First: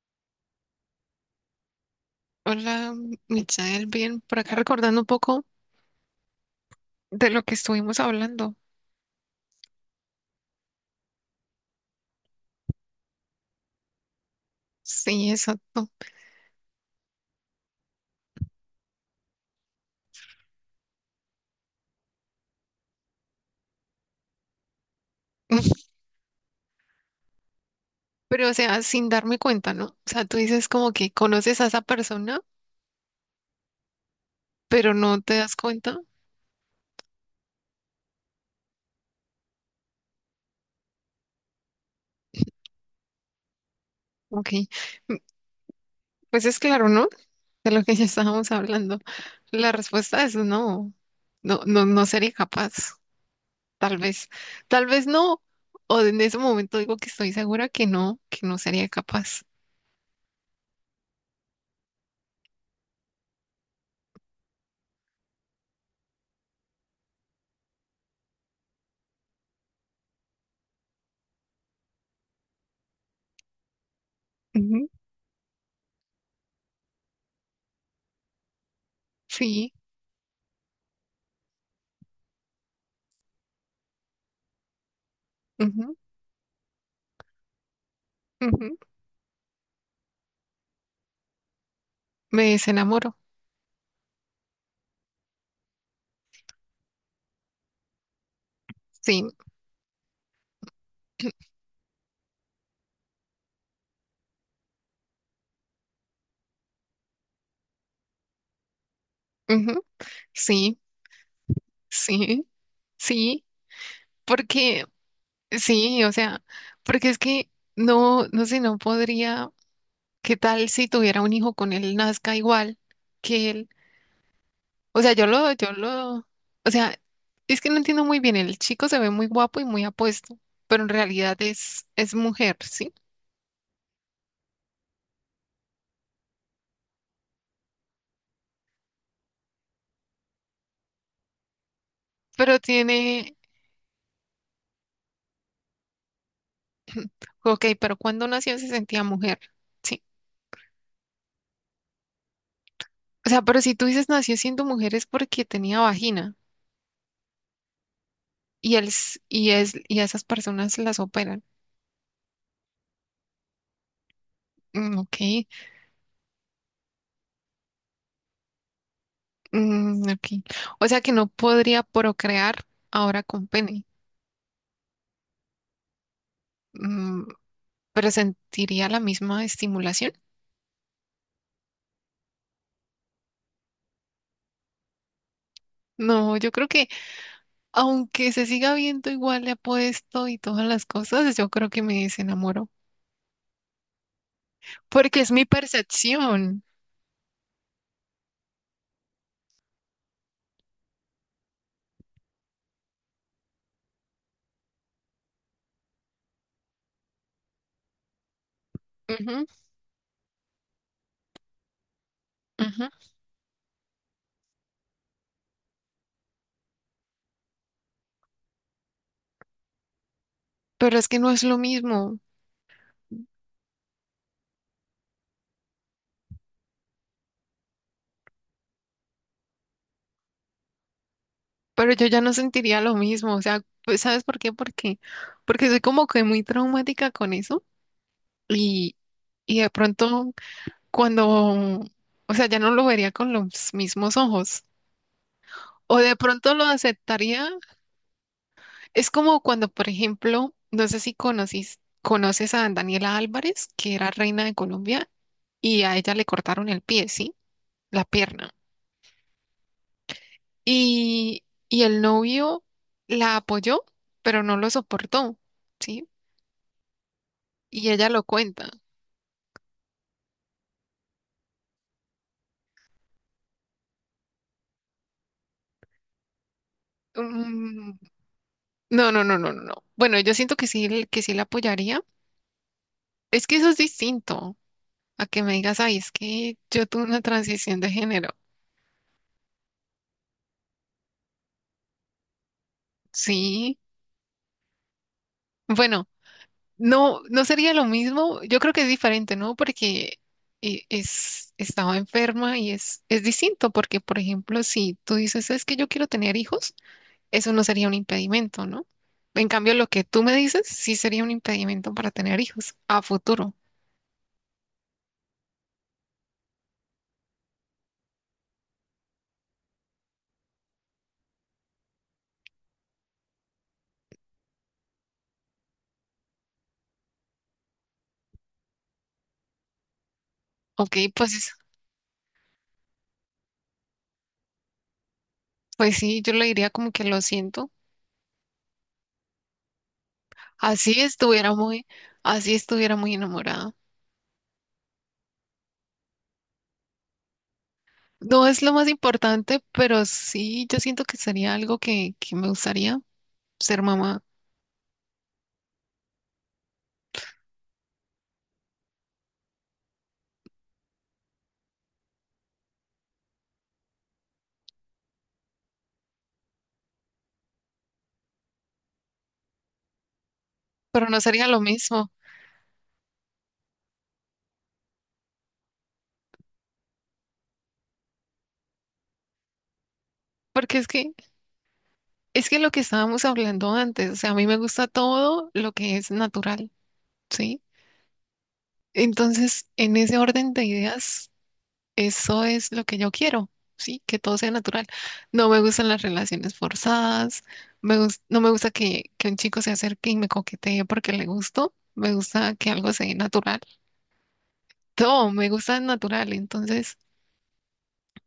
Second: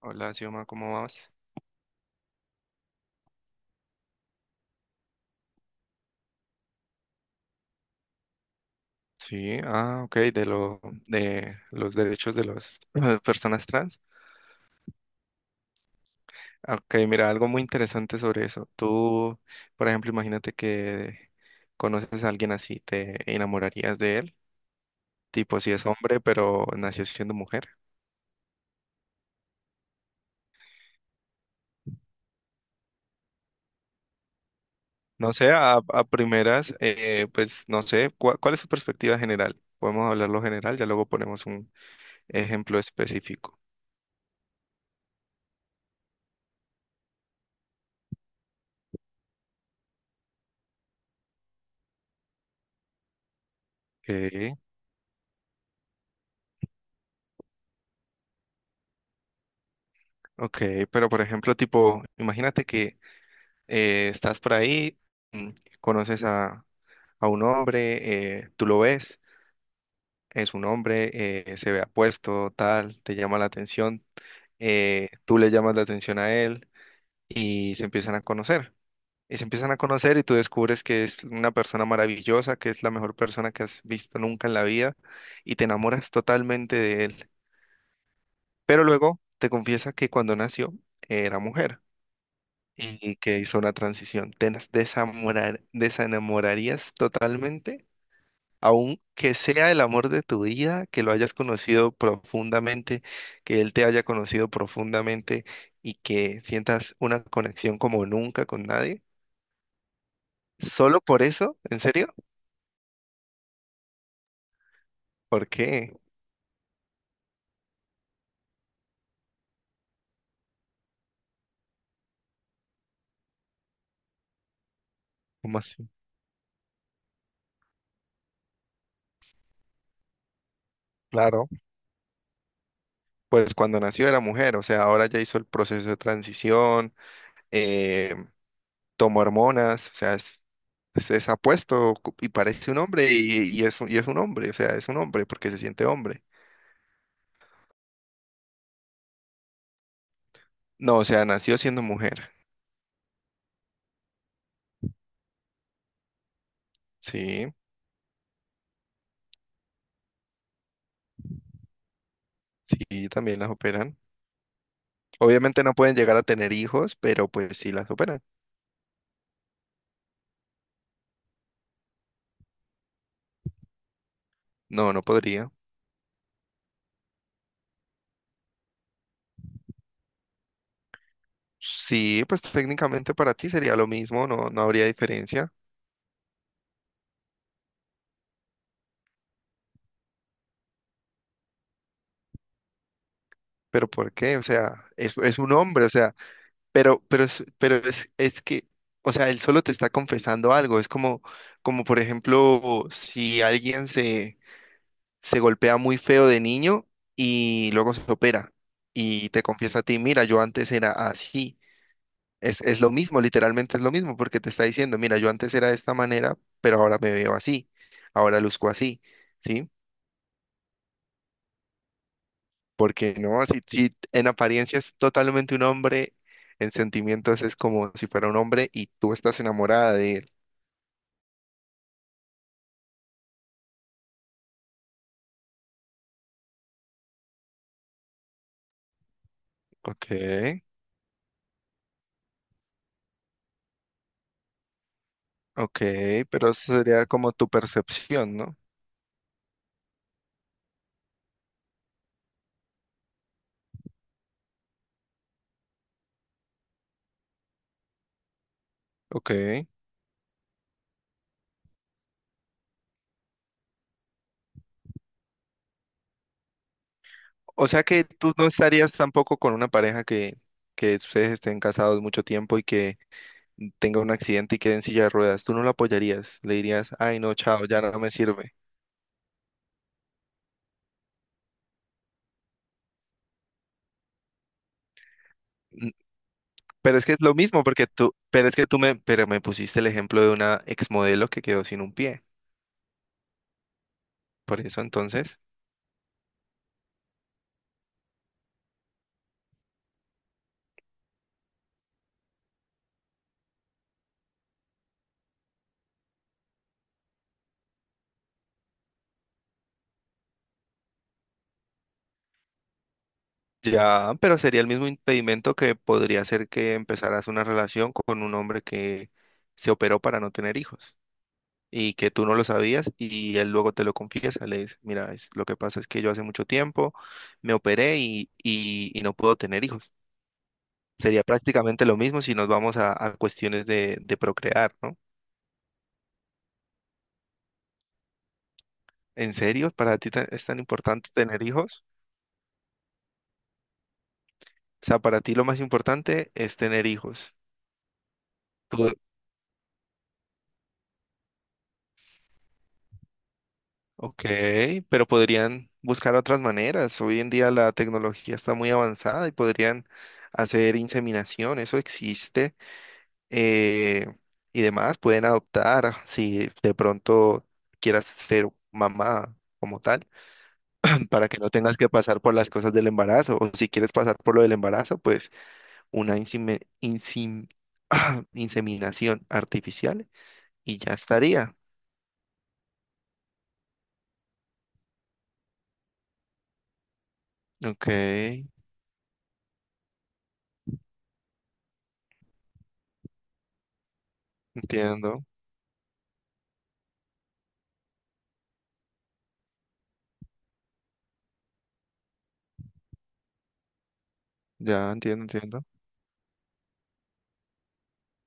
Hola, Xioma, ¿cómo vas? Hola, Michael, bien, por acá recordando un poco de lo que estuvimos hablando. Sí, ah, ok, de lo de los derechos de las personas trans. Sí, exacto. Ah, ok, mira, algo muy interesante sobre eso. Tú, por ejemplo, imagínate que conoces a alguien así, ¿te enamorarías de él, tipo si es hombre, pero nació siendo mujer? Pero, o sea, sin darme cuenta, ¿no? O sea, tú dices como que conoces a esa persona, pero no No te sé, das a, cuenta. a primeras, pues no sé, ¿cuál es su perspectiva general? Podemos hablarlo general, ya luego ponemos un ejemplo específico. Ok. Mm, Pues es claro, ¿no? De lo que ya estábamos hablando. La respuesta es no. No, no, no sería capaz. Tal vez. Ok, Tal vez no. O en ese momento digo que estoy segura que no sería capaz. ok, pero por ejemplo, tipo, imagínate que estás por ahí, mm, conoces a un hombre, tú lo ves, es un hombre, se ve apuesto, tal, te llama la atención, Ujú, tú le llamas la atención a él y se empiezan a conocer. Y se empiezan sí. a conocer y tú descubres que es una persona maravillosa, que es la mejor persona que has visto nunca en la vida y te Ujú, enamoras totalmente de él. ujú. Pero luego te confiesa que cuando nació era mujer. Me desenamoro. Y que hizo una transición. ¿Te nas- desamorar- desenamorarías totalmente? Sí, Aunque sea el amor de tu vida, que lo hayas conocido profundamente, que él te haya conocido profundamente y que sientas una conexión como nunca con nadie. ujú, sí, ¿Solo por eso? ¿En serio? sí, sí, porque ¿Por qué? sí, o sea, porque es que no, no sé, no podría, ¿qué tal si tuviera un hijo con él nazca igual que él? O sea, yo lo, ¿Cómo yo así? lo, o sea, es que no entiendo muy bien, el chico se ve muy guapo y muy apuesto, pero en realidad Claro, es mujer, ¿sí? pues cuando nació era mujer, o sea, ahora ya hizo el proceso de transición, eh, tomo hormonas, o sea, es apuesto cu- y Pero parece un hombre tiene, y es un hombre, o sea, es un hombre porque se siente hombre. ok, pero cuando nació se sentía mujer, ¿sí? No, o sea, nació siendo mujer. O sea, pero si tú dices nació siendo mujer es porque tenía vagina. Sí, Y, el, s- y, es, y a esas personas las operan. sí, también las operan. Mm, ok. Obviamente no pueden llegar a tener hijos, pero pues sí las operan. Mm, ok. O sea que no podría procrear ahora con pene. No, no podría. Mm, pero sentiría la misma estimulación. Sí, pues técnicamente para ti sería lo mismo, no, no habría diferencia. No, yo creo que aunque se siga viendo igual de apuesto y todas las cosas, yo creo que me desenamoro, Pero ¿por qué? O sea, porque es es mi un hombre, o sea, percepción. Es que, o sea, él solo te está confesando algo. Es como, como por ejemplo, si alguien se, se golpea muy feo de niño y luego se opera y Ujú, te confiesa a ti, mira, yo antes era así. Es ujú. lo mismo, literalmente es lo mismo, porque te está diciendo, mira, yo antes era de esta manera, pero ahora me veo así, ahora luzco así, ¿sí? Pero es que no es lo mismo, Porque no, si, si en apariencia es totalmente un hombre, en sentimientos es como si fuera un hombre y tú estás enamorada de él. pero yo ya no sentiría lo mismo, o sea, pues, ¿sabes por qué? Porque soy como que muy traumática con eso. Y, y de Ok, pronto cuando, o sea, ya no lo vería con los mismos ojos. ok, O de pero pronto lo eso sería como aceptaría. tu percepción, ¿no? Es como cuando, por ejemplo, no sé si conoces a Daniela Álvarez, que era reina de Colombia, y a ella le cortaron el pie, ¿sí? La pierna. Ok. Y el novio la apoyó, pero no lo soportó, ¿sí? O sea Y que ella lo tú no cuenta. estarías tampoco con una pareja que ustedes estén casados mucho tiempo y que tenga un accidente y quede en silla de ruedas. Tú no lo apoyarías, le dirías, ay no, chao, ya Mm, no me sirve. no, no, no, no, no. No. Bueno, yo siento que sí la apoyaría. Es que eso es distinto a que me digas, N- ay, es que yo Pero tuve es que una es lo mismo, transición porque de tú, género. pero es que tú me, pero me pusiste el ejemplo de una exmodelo que quedó sin un pie. Sí. Por eso entonces. Bueno, no, no sería lo mismo. Yo creo que es diferente, ¿no? Porque estaba enferma y es distinto. Porque, por ejemplo, si tú dices, es que yo quiero tener hijos, eso no sería un impedimento, ¿no? En cambio, lo que tú me dices sí sería un impedimento para tener hijos a futuro. Ya, pero sería el mismo impedimento que podría ser que empezaras una relación con un hombre que se operó para no tener hijos y que tú no lo sabías y él luego te lo confiesa, le dice, mira, es, lo que pasa es que yo hace mucho tiempo me operé y no puedo tener hijos. Ok, Sería pues, prácticamente lo mismo si nos vamos a cuestiones de procrear, ¿no? pues sí, yo le diría como que lo siento. ¿En serio? ¿Para ti ta- es tan Así importante tener estuviera hijos? muy, así estuviera muy enamorada. O sea, para ti lo más importante es tener hijos. No es lo más Tú importante, pero sí, yo siento que sería algo que me gustaría ser mamá, ok, pero podrían buscar otras maneras. Hoy en día la tecnología está muy avanzada y podrían hacer inseminación, eso existe. eh, y demás, pueden adoptar ah, si de pronto quieras ser mamá como tal, pero no para que sería no lo tengas que mismo, pasar por las cosas del embarazo. O si quieres pasar por lo del embarazo, pues una insime- insim- inseminación artificial porque y es ya que estaría. es que lo que estábamos hablando antes, o sea, a mí me gusta todo lo que es natural, ¿sí? Ok, Entonces, en ese orden de ideas, eso es lo que yo quiero, ¿sí? Que todo sea natural. entiendo, No me gustan las relaciones forzadas, no me gusta que un chico se acerque y me coquetee porque le gusto, me gusta que algo sea natural. ya entiendo, Todo, me entiendo. gusta el natural. Entonces,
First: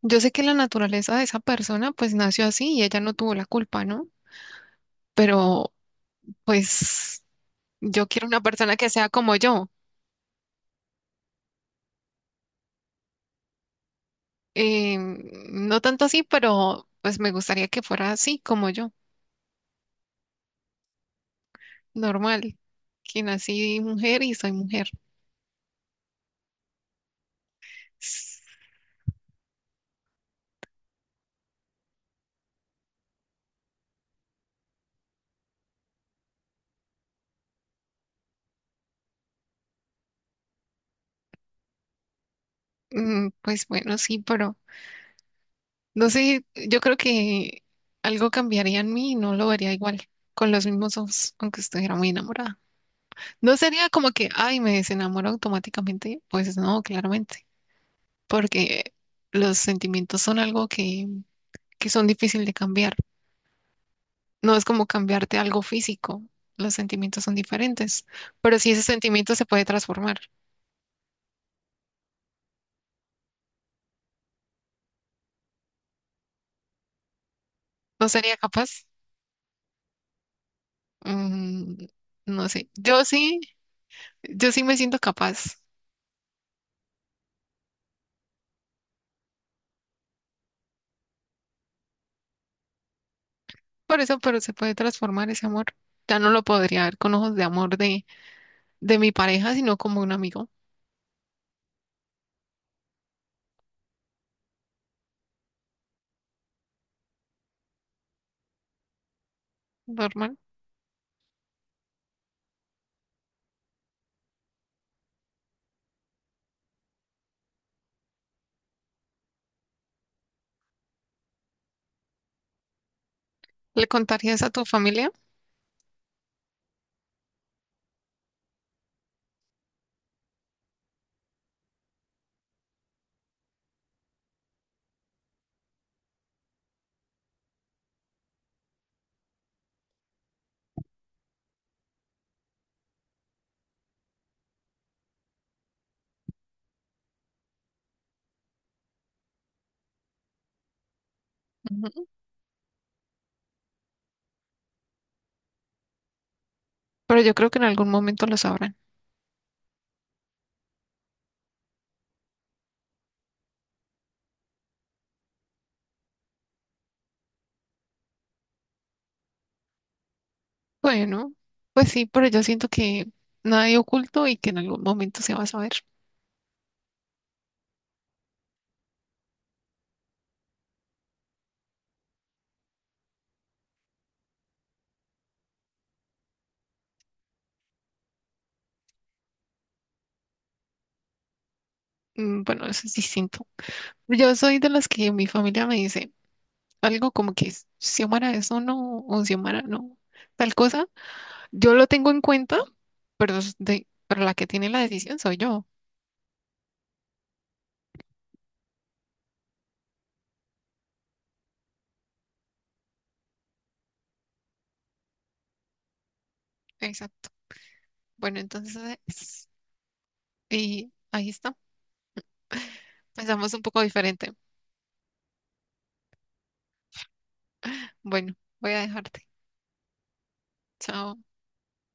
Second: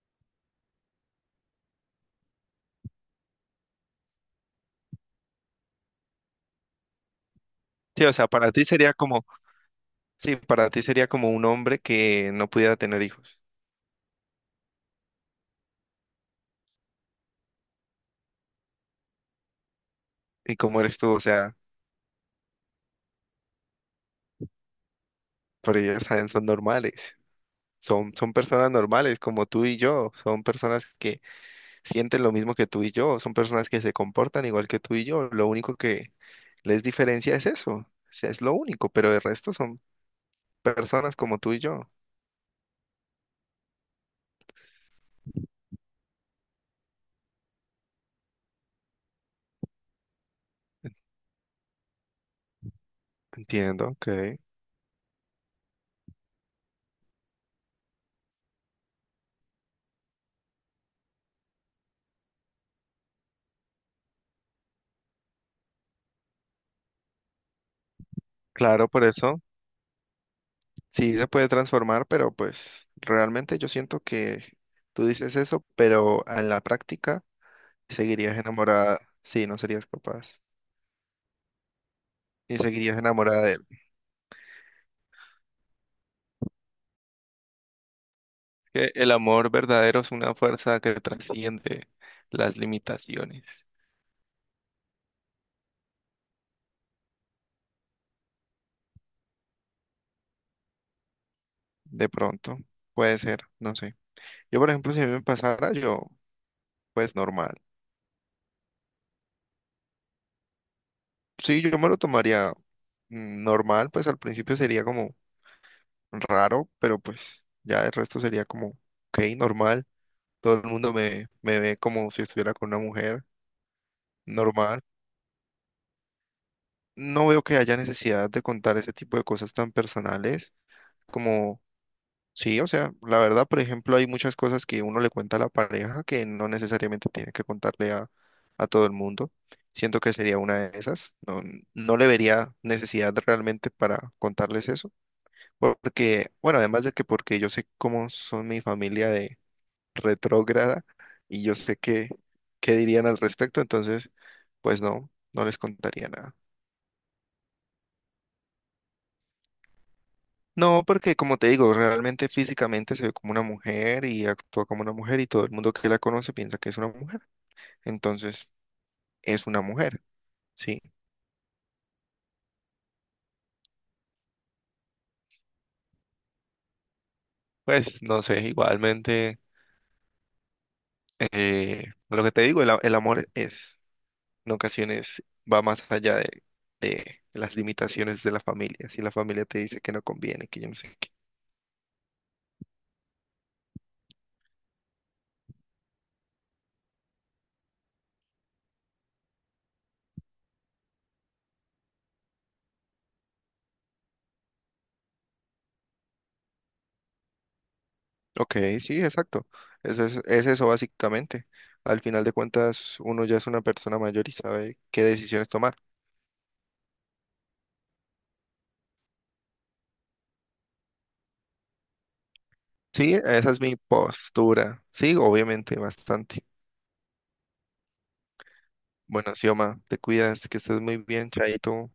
yo sé que la naturaleza de esa persona pues nació así y ella no tuvo la culpa, ¿no? Pero pues Sí, yo o quiero sea, una para ti persona que sería sea como, como yo. sí, para ti sería como un hombre que no pudiera tener hijos. No tanto así, pero pues me gustaría que fuera así como yo, ¿Y cómo eres tú? O sea, normal, que nací mujer y soy mujer. pero ellos saben, son normales. Son S- personas normales como tú y yo. Son personas que sienten lo mismo que tú y yo. Son personas que se comportan igual que tú y yo. Lo único que les diferencia es eso. O sea, es lo único, pero el resto son personas como tú y yo. Pues bueno, sí, pero no sé, yo creo que algo cambiaría en mí y no lo vería igual, con los mismos ojos, aunque estuviera muy enamorada. No Entiendo, sería como que, ok. ay, me desenamoro automáticamente. Pues no, claramente, porque los sentimientos son algo que son difícil de cambiar. No es como cambiarte algo físico. Los sentimientos son diferentes, pero si ese Claro, por sentimiento eso. se puede transformar, Sí, se puede transformar, pero pues realmente yo siento que tú dices eso, pero en la práctica ¿no sería seguirías capaz? enamorada, sí, no serías capaz Mm, no y sé. seguirías Yo sí, enamorada de él. yo sí me siento capaz. Que el amor verdadero es una fuerza que trasciende las limitaciones. Por eso, pero se puede transformar ese amor. Ya no lo podría ver con ojos de amor de mi pareja, sino como un amigo De pronto, puede ser, no sé. Yo, por ejemplo, si a mí me pasara, yo, pues normal. normal. Sí, yo me lo tomaría normal, pues al principio sería como raro, pero pues ya el resto sería como, ok, normal. Todo el mundo me ve como si estuviera con una mujer ¿Le contarías a tu normal. familia? No veo que haya necesidad de contar ese tipo de cosas tan personales como, sí, o sea, la verdad, por ejemplo, hay muchas cosas que uno le cuenta a la pareja que no necesariamente tiene que contarle a todo el mundo. Siento que sería una de esas. No, no le vería necesidad realmente para contarles eso. Porque, bueno, además de que porque yo sé cómo son mi familia retrógrada y yo sé qué, qué dirían al respecto, entonces, pues no, no les contaría nada. Pero yo creo que en algún momento lo sabrán. No, porque como te digo, realmente físicamente se ve como una mujer y actúa como una mujer y todo el mundo que la conoce piensa que es una mujer, entonces es una mujer, sí. Bueno, pues sí, pero yo siento que nada hay oculto y que en algún momento se va a saber. Pues no sé, igualmente, lo que te digo, el, a- el amor es, en ocasiones va más allá de las limitaciones de la familia. Si la familia te dice que no conviene, que yo no sé qué. Bueno, eso es distinto. Yo soy de las que mi familia me dice algo como que Xiomara eso no, o Xiomara no, tal cosa. Yo lo tengo en cuenta, pero la que tiene la decisión soy yo. Ok, sí, exacto. Es eso básicamente. Al final de cuentas, uno ya es una persona mayor y sabe qué decisiones tomar. Exacto. Bueno, entonces, y ahí está. Sí, esa Pensamos un es mi poco diferente. postura. Sí, obviamente, bastante. Bueno, voy a dejarte. Bueno, Xioma, te cuidas, que estés muy Chao. bien, Chaito.